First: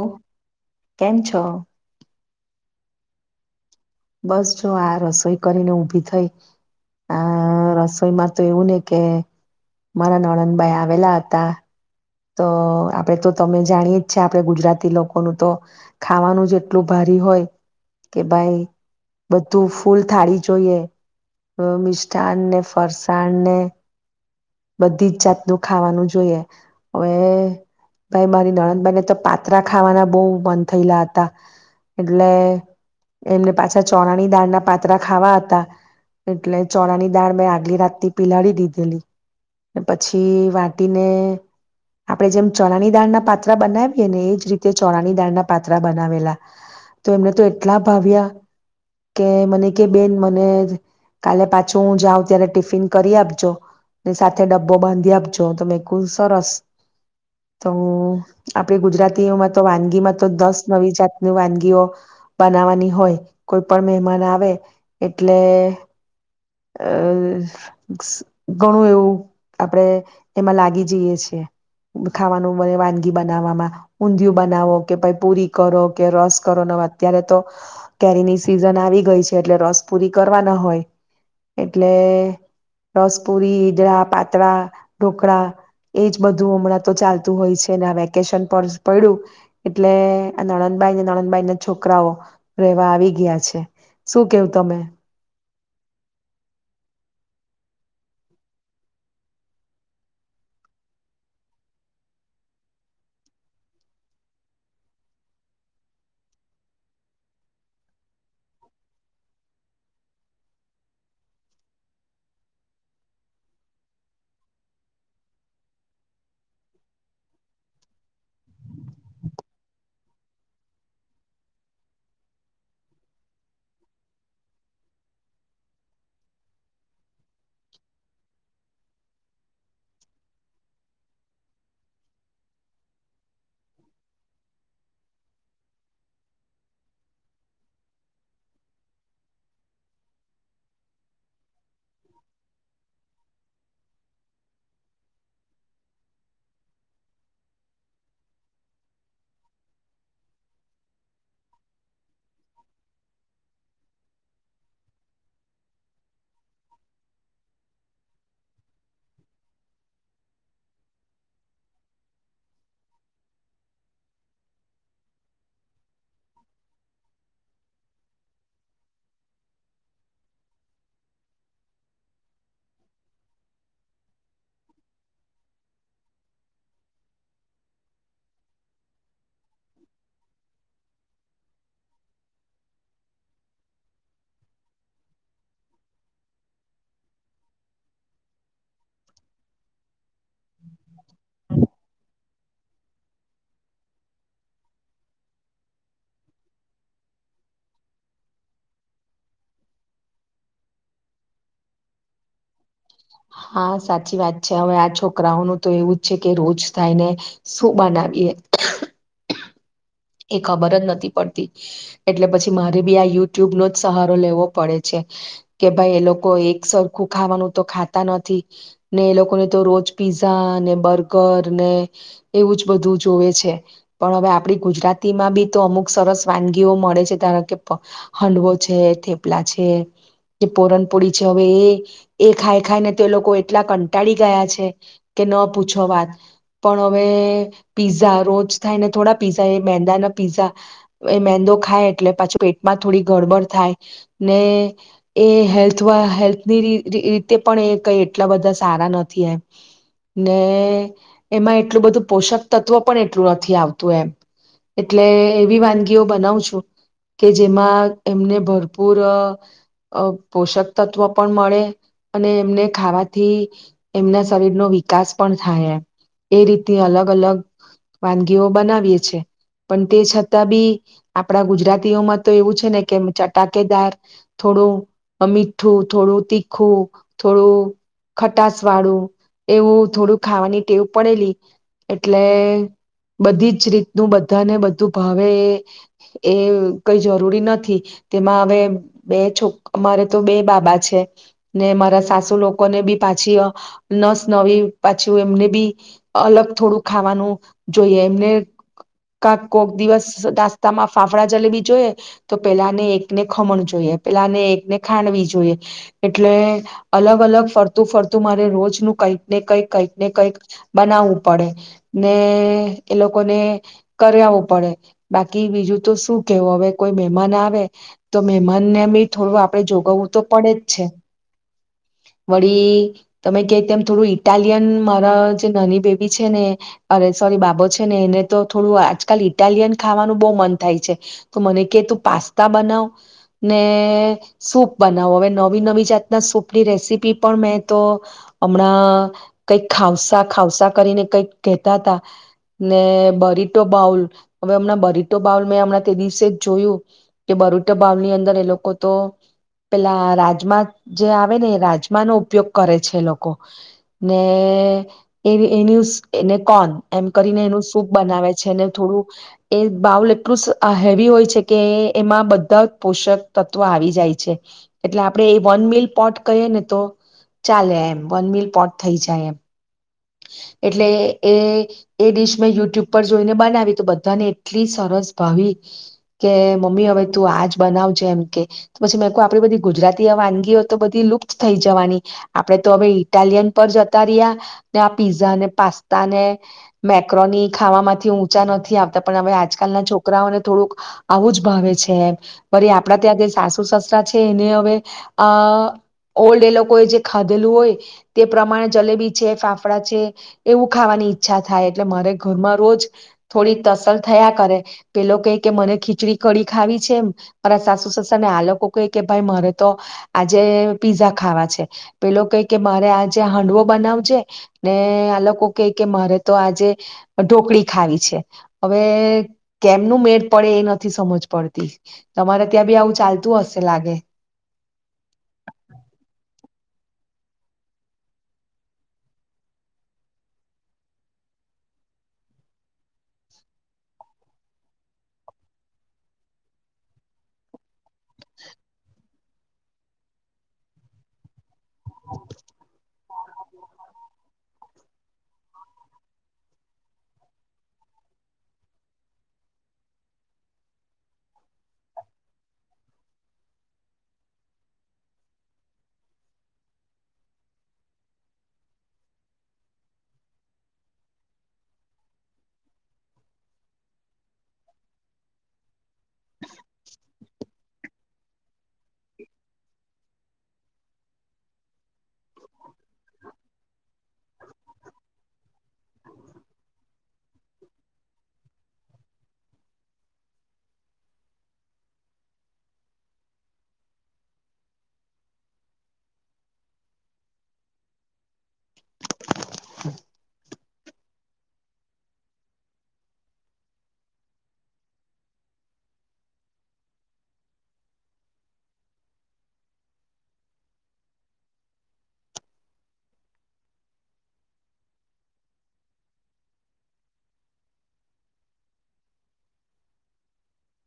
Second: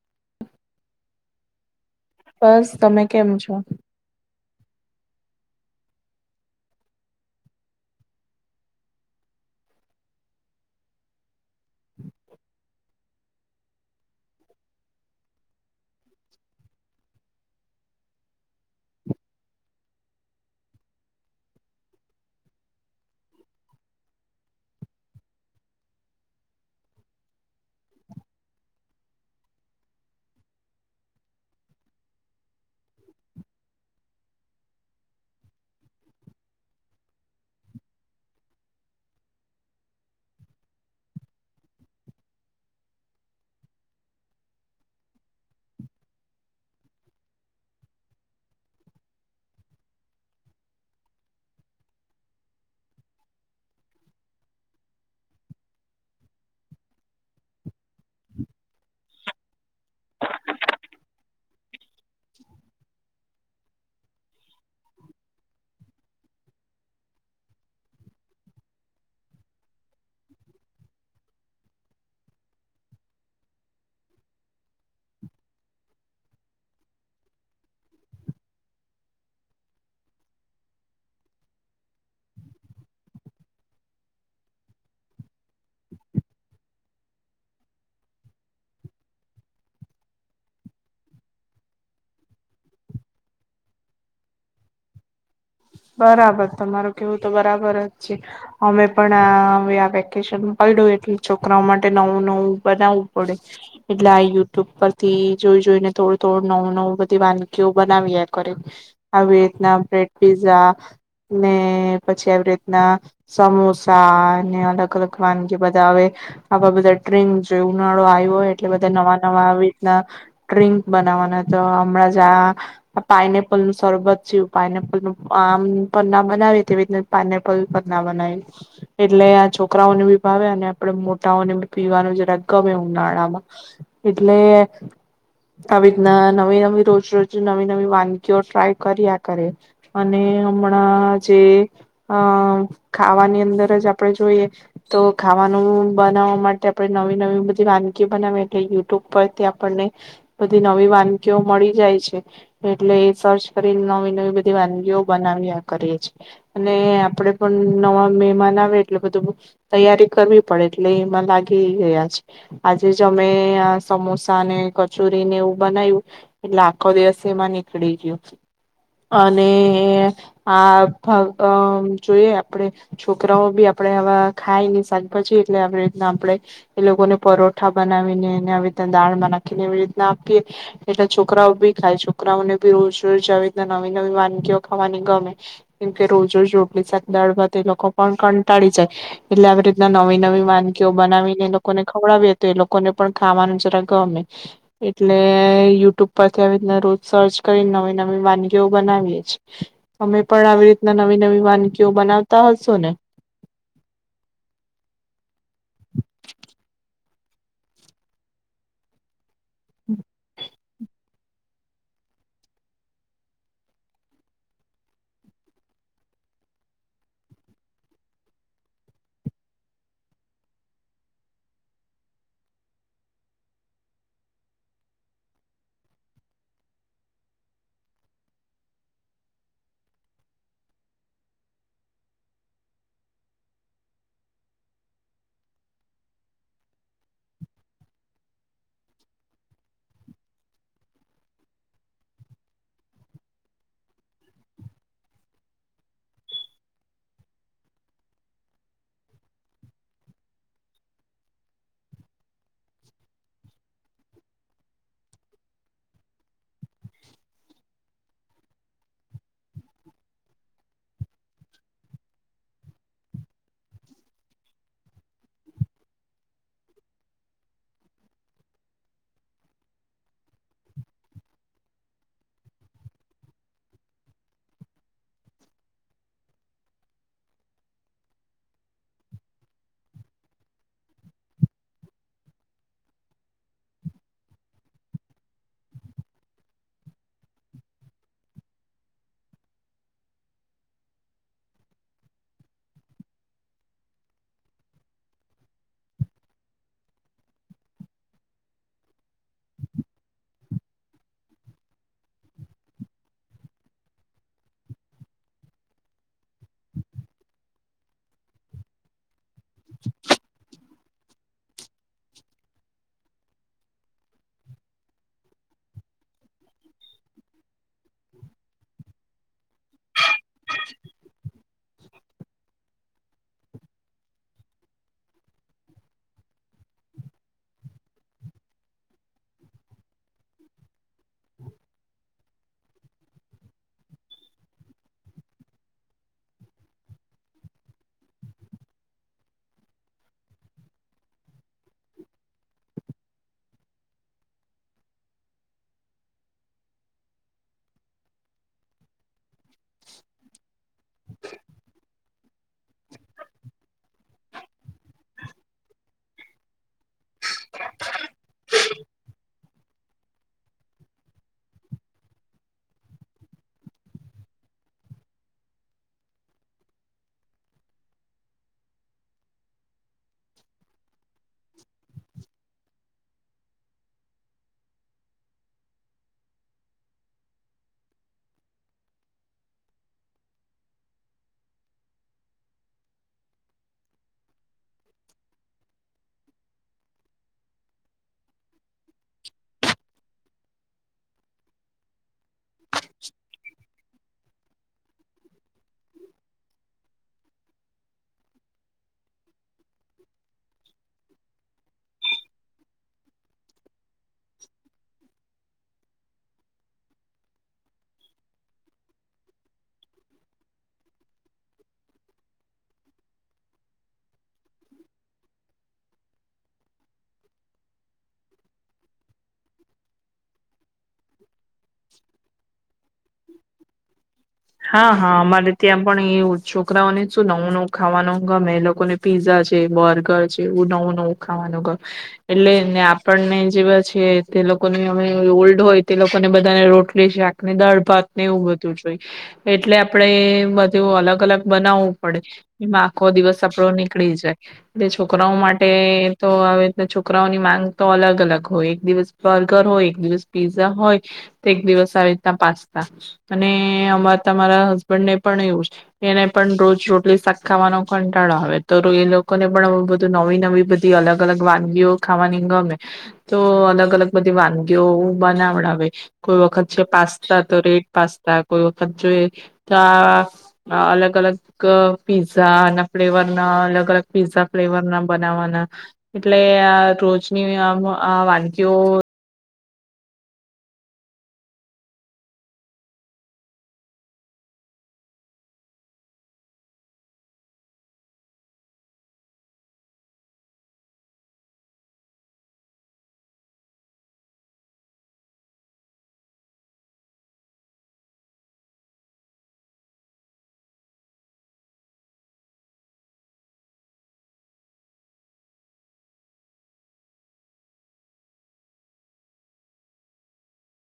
ઓહ! કેમ છો. બસ તમે કેમ છો. બસ જો, આ રસોઈ કરીને ઊભી થઈ. આ રસોઈમાં તો એવું ને કે, મારા નણંદબા આવેલા હતા. તો આપણેે તો તમે જાણીએ જ છે આપણે ગુજરાતી લોકોનું તો ખાવાનું જ એટલું ભારી હોય કે ભાઈ બધું ફૂલ થાળી જોઈએ મિષઠાન ને, ફરસાણ ને બધી જ જાતનું ખાવાનું જોઈએ હવે ભાઈ મારી નણંદભાઈને તો પાત્રરાા ખાવાના બહુ મન થયેલા હતા, એટલે એમને પાછા ચોણાની દાળના પાતરાા ખાવા હતા એટલે ચોણાની દાળ મેં આગલી રાતથી પિલાડી દીધેલી. પછી વાટીને આપડે જેમ ચણાની દાળના પાત્રા બનાવીયએ ને એજ રીતે ચોણાની દાળના પાત્રા બનાવેલા, તો એમને તો એટલા ભાવ્યા કે મને કે બેન મને કાલે પાછું હું જાઉ ત્યારે ટિફિન કરી આપજો. ની સાથે ડબ્બો બાંધી આપજો, તો મેકુ સરસ, તો આપડી ગુજરાતીઓમાં તો વાનગીમાં તો દસ નવી જાતની વાનગીઓ બનાવાની હોય, કોઈ પણ મહેમાન આવે એટલે અ ઘણું એવું આપણેે એમાં લાગી જઈએ છીએ ખાવાનું મને વાનગી બનાવવામાં ઊંધિયું બનાવો કે પહી પૂરી કરો કે રસ કરો અત્યારે તો કેરીની સિઝન આવી ગઈ છે, એટલે રસ પૂરી કરવાના હોય. એટલે રસપુરી, ઈદડા, પાતળા, ઢોકળા, એજ બધું હમણાં તો ચાલતું હોય છેને વેકેશન પર પડ્યું એટલે આ નણંદબાઈ નાણંદબાઈ ના છોકરાઓ રેવા આવી ગયા છે શું કેવું તમે? બરાબર, તમારું કેવું તો બરાબર જ છે. અમે પણ આ હવે આ વેકેશન પડ્યું એટલે છોકરાઓ માટે નવું-નવું બનાવવું પડે એટલે આ યુટ્યુબ પરથી જોઈ-જોઈને થોડું-થોડું નવું-નવું બધી વાનગીઓ બનાવ્યા કરે આવી રીતના પીઝા ને પછી આવી રીતના સમોસા ને અલગ-અલગ વાનગી બધા હવે આવા બધા ડ્રિંક જો ઉનાળો આવ્યો હોય એટલે બધા નવા-નવા આવી રીતના ડ્રિંક બનાવાના તો હમણાં જ આ પાઇનેપલ નું સરબત છે પાનેપ લોકો આમ પન્ના બનાવે તેવી રીતના પાઇનેપલ પર ના બનાવી એટલે આ છોકરાઓને બી ભાવે અને આપણેે મોટાઓનેી પીવાનું જરા ગમે ઉનાળામાં એટલે આવી રીતના નવી નવી રોજ-રોજ, નવી-નવી વાનગીઓ ટ્રાય કર્યા કરે. અને હમણાં જે અ ખાવાની અંદર જ આપણેે જોઈએ તો ખાવાનું બનાવવા માટે આપણે નવી-નવી બધી વાનગીઓ બનાવી એટલે યુટ્યુબ પરથી આપણને બધી નવી વાનગીઓ મળી જાય છે, એટલે સર્ચ કરી નવી નવી બધ વાનગીઓ બનાવી કરીએીએ અને આપડણે પણ નવા મહેમાન આવી એટલે બધું તૈયારી કરવી પડે એટલે એમાં લાગી ગયા છે આજે જ અમે આ સમોસા ને કચોરીને એવું બનાવ્યું એટલે આખો દિવસે એમાં નીકળી ગયો. અને આ જ અ જોઈએ આપણેે છોકરાઓ બી આપડે આવા ખાય ને શાકભાજી એટલે આવી રીતના આપણે એ લોકોને પરોઠા બનાવીનેને આવી રીતના દાળ નાખીને એવી રીતના આપીએ એટલે છોકરાઓ બી ખાય છોકરાઓને બી રોજ-રોજ આવી રીતના નવી-નવી વાનગીઓ ખાવાની ગમે. કેમ કે રોજ-રોજ રોટલી સાક દાળ ભાત તે લોકો પણ કંટાળી જાય એટલે આવી રીતના નવી નવી માનગઓ બનાવીને એનો લોકોને ખવડાવીએ તો એ લોકોને પણ ખાવાનું જરા ગમે એટલે યુટ્યુબ પરથી આવીને રોજ સર્ચ કરી નવી- નવી વાન ગીઓ બનાવીએ અમે પણ આવી રીતના નવી-નવી વાનગીઓ બનાવ હા સાચી વાત છે, હવે આ છોકરાઓનું તો એવું જ છે કે રોજ થાયને શું બનાવીએ એ ખબર જ નથી પડતી, એટલે પછી મારે બી આ યુટ્યુબ નો જ સહારો લેવો પડે છે કે ભાઈ એ લોકો એક સરખું ખાવાનું તો ખાતા નથી ને એ લોકોને તો રોજ પીઝા ને બર્ગર ને એવું જ બધું જોવે છે પણ હવે આપડી ગુજરાત તી માં બી તો અમુક સરસ વાનગીઓ મળે છે ધારો કે હંડવો છે, થેપલા છે, કે પોરનપોળી છે, હવે એ એ ખાય ખાઈને તે લોકો એટલા કંટાળી ગયા છે કે ન પૂછો વાત પણ હવે પીઝા રોજ થાયને થોડા પીઝા એ મેંદા ના પીઝા, એ મેંદો ખાય એટલે પાછું પેટમાં થોડી ગડબડ થાય, ને એ હેલ્થ હેલ્થની રીતે પણ એ કઈ એટલા બધા સારા નથી એમ ને એમાં એટલું બધું પોષક તત્વ પણ એટલું નથી આવતું એમ. એટલે એવી વાનગીઓ બનાવ છું કે જેમાં એમને ભરપૂર પોષક તત્વ પણ મળે અને એમને ખાવાથી એમના શરીર નો વિકાસ પણ થાય એ રીતની અલગ અલગ વાનગીઓ બનાવીએ છે. પણ તે છતાં બી આપડા ગુજરાતીઓમાં તો એવું છે ને કે ચટાકેદાર થોડું મીઠું, થોડું તીખું, થોડું ખટાસ વાળું એવું થોડું ખાવાની ટેવ પડેલી એટલે બધી જ રીત બધાને બધું ભાવે એ અ એ કઈ જરૂરી નથી તેમાં હવે બે છોક અમારે તો બે બાબા છે, ને મારા સાસુ લોકોને બી પાછી નસ નવી પાછી એમને બી અલગ થોડું ખાવાનું જોઈએ એમને કક કોક દિવસ નાસ્તામાં ફાફડા જલેવી જોઈએ તો પેલાને એકને ખમણ જોઈએ પેલાને એકને ખાણવી જોઈએ એટલે અલગ-અલગ, ફરતું-ફરતું મારે રોજ નુ કઈક ને કઈક કઈક ને કઈક બનાવવું પડે. ને એ લોકો ને કર્યાવું પડે બાકી બીજું તો શું કેવો હવે કોઈ મહેમાન આવે તો મહેમાનને બી થોડું આપડે જોગવવું તો પડે જ છે. વળી તમે કે તેમ થોડું ઇટાલિયન મારા જે નાની બેબી છે ને અરે સોરી બાબો છે ને એને તો થોડું આજકાલ ઇટાલિયન ખાવાનું બહુ મન થાય છે તો મને કે તું પાસ્તા બનાવ ને સૂપ બનાવો હવે નવી નવી જાતના સૂપની રેસીપી પણ મેં તો હમણાં કઈક ખઉસા ખઉસા કરીને કઈક કહેતા ત ને બરીટો બાઉલ હવે હમણાં બરીટો બાઉલ મેં હમણાં તે દિવસે જ જોયું કે બરીટો બાઉલ ની અંદર એ લોકો તો પેલા રાજમા જે આવે ને એ રાજમા નો ઉપયોગ કરે છે એ લોકો ને એ એની એને કોન એમ કરીને એનું સૂપ બનાવે છે અનેને થોડું એ બાઉલ એટલું હેવી હોય છે કે એમાં બધા પોષક તત્વો આવી જાય છે એટલે આપણે એ વન મિલ પોટ કહીએ ને તો ચાલે એમ વન મિલ પોટ થઈ જાય એમ. એટલે એ એ ડિશ મેં યુટ્યુબ પર જોઈને બનાવી તો બધાને એટલી સરસ ભાવી કે મમ્મી હવે તું આજ બનાવજે એમ કે પછી મેં કહ આપડી બધી ગુજરાતી વાનગીઓ તો બધી લુપ્ત થઇ જવાની આપડણે તો હવે ઇટાલિયન પર જતા રહ્યા ને આ પીઝા ને પાસ્તા ને મેક્રોની ખાવા થી ઊંચા નથી આવતા પણ હવે આજકાલના છોકરાઓને થોડુંક આવું જ ભાવે છે એ વરી આપડા ત્યાં જે સાસુ સસરા છે. ને હવે આ અ ઓલ્ડ એ લોકો એ જે ખાધેલું હોય તે પ્રમાણે જલેબી છે ફાફ્ ડા એવું ખાવાની ઈચ્છા થાય એટલે મારે ઘરમાં રોજ થોડી તસલ થયા કરે પેલો કહે કે મને ખીચડી કડી ખાવી છે એમ, મારા સાસુ સસુ ને આ લોકો કહે કે ભાઈ મારે તો આજે પીઝા ખાવા છે. પેલો કહે કે મારે આજે હાંડવો બનાવજે ને આ લોકો કે કે મારે તો આજે ઢોકળી ખાવી છે હવે કેમનું મેળ પડે એ નથ થી સમજ પડતી તમારે ત્યાં બી આવ ચાલતું હશે લાગે હા હા અમારે ત્યાં પણ એ છોકરાઓને શું નવું નવું ખાવાનું ગમે એ લોકોને પીઝા છે બર્ગર છે એવું નવું નવું ખાવાનું ગમે એટલે ને આપણને જેવા છે તે લોકોને અમે ઓલ્ડ હોય તે લોકોને બધાને રોટલી શાકને દાળ ભાત ને એવું બધું જોઈ એટલે આપડે બધું અલગ અલગ બનાવવું પડે એમાં આખો દિવસ આપપડો નીકળી જાય. એટલે છોકરાઓ માટે તો આવીના છોકરાઓની માંગ તો અલગ અલગ હોય એક દિવસ બર્ગર હોય એક દિવસ પીઝા હોય તો એક દિવસ આવી રીતના પાસ્તા અને અમા તમારા હસબન્ડ ને પણ એવું એને પણ રોજ રોટલી શાક ખાવાનો કંટાળો આવે તો એ લોકોને પણ બધું નવી નવી બધી અલગ અલગ વાનગીઓ ખાવાની ગમે તો અલગ અલગ બધી વાનગીઓ બનાવડાવે કોઈ વખત છે પા તો રેટ પાસતા કોઈ ઉ જોઈ તો આ અલગ અલગ પીઝા ના ફ્લેવર ના અલગ અલગ પીઝા ફ્લેવર ના બનાવવાના એટલે આ રોજની આમ આ વાનગીઓ [inaudible]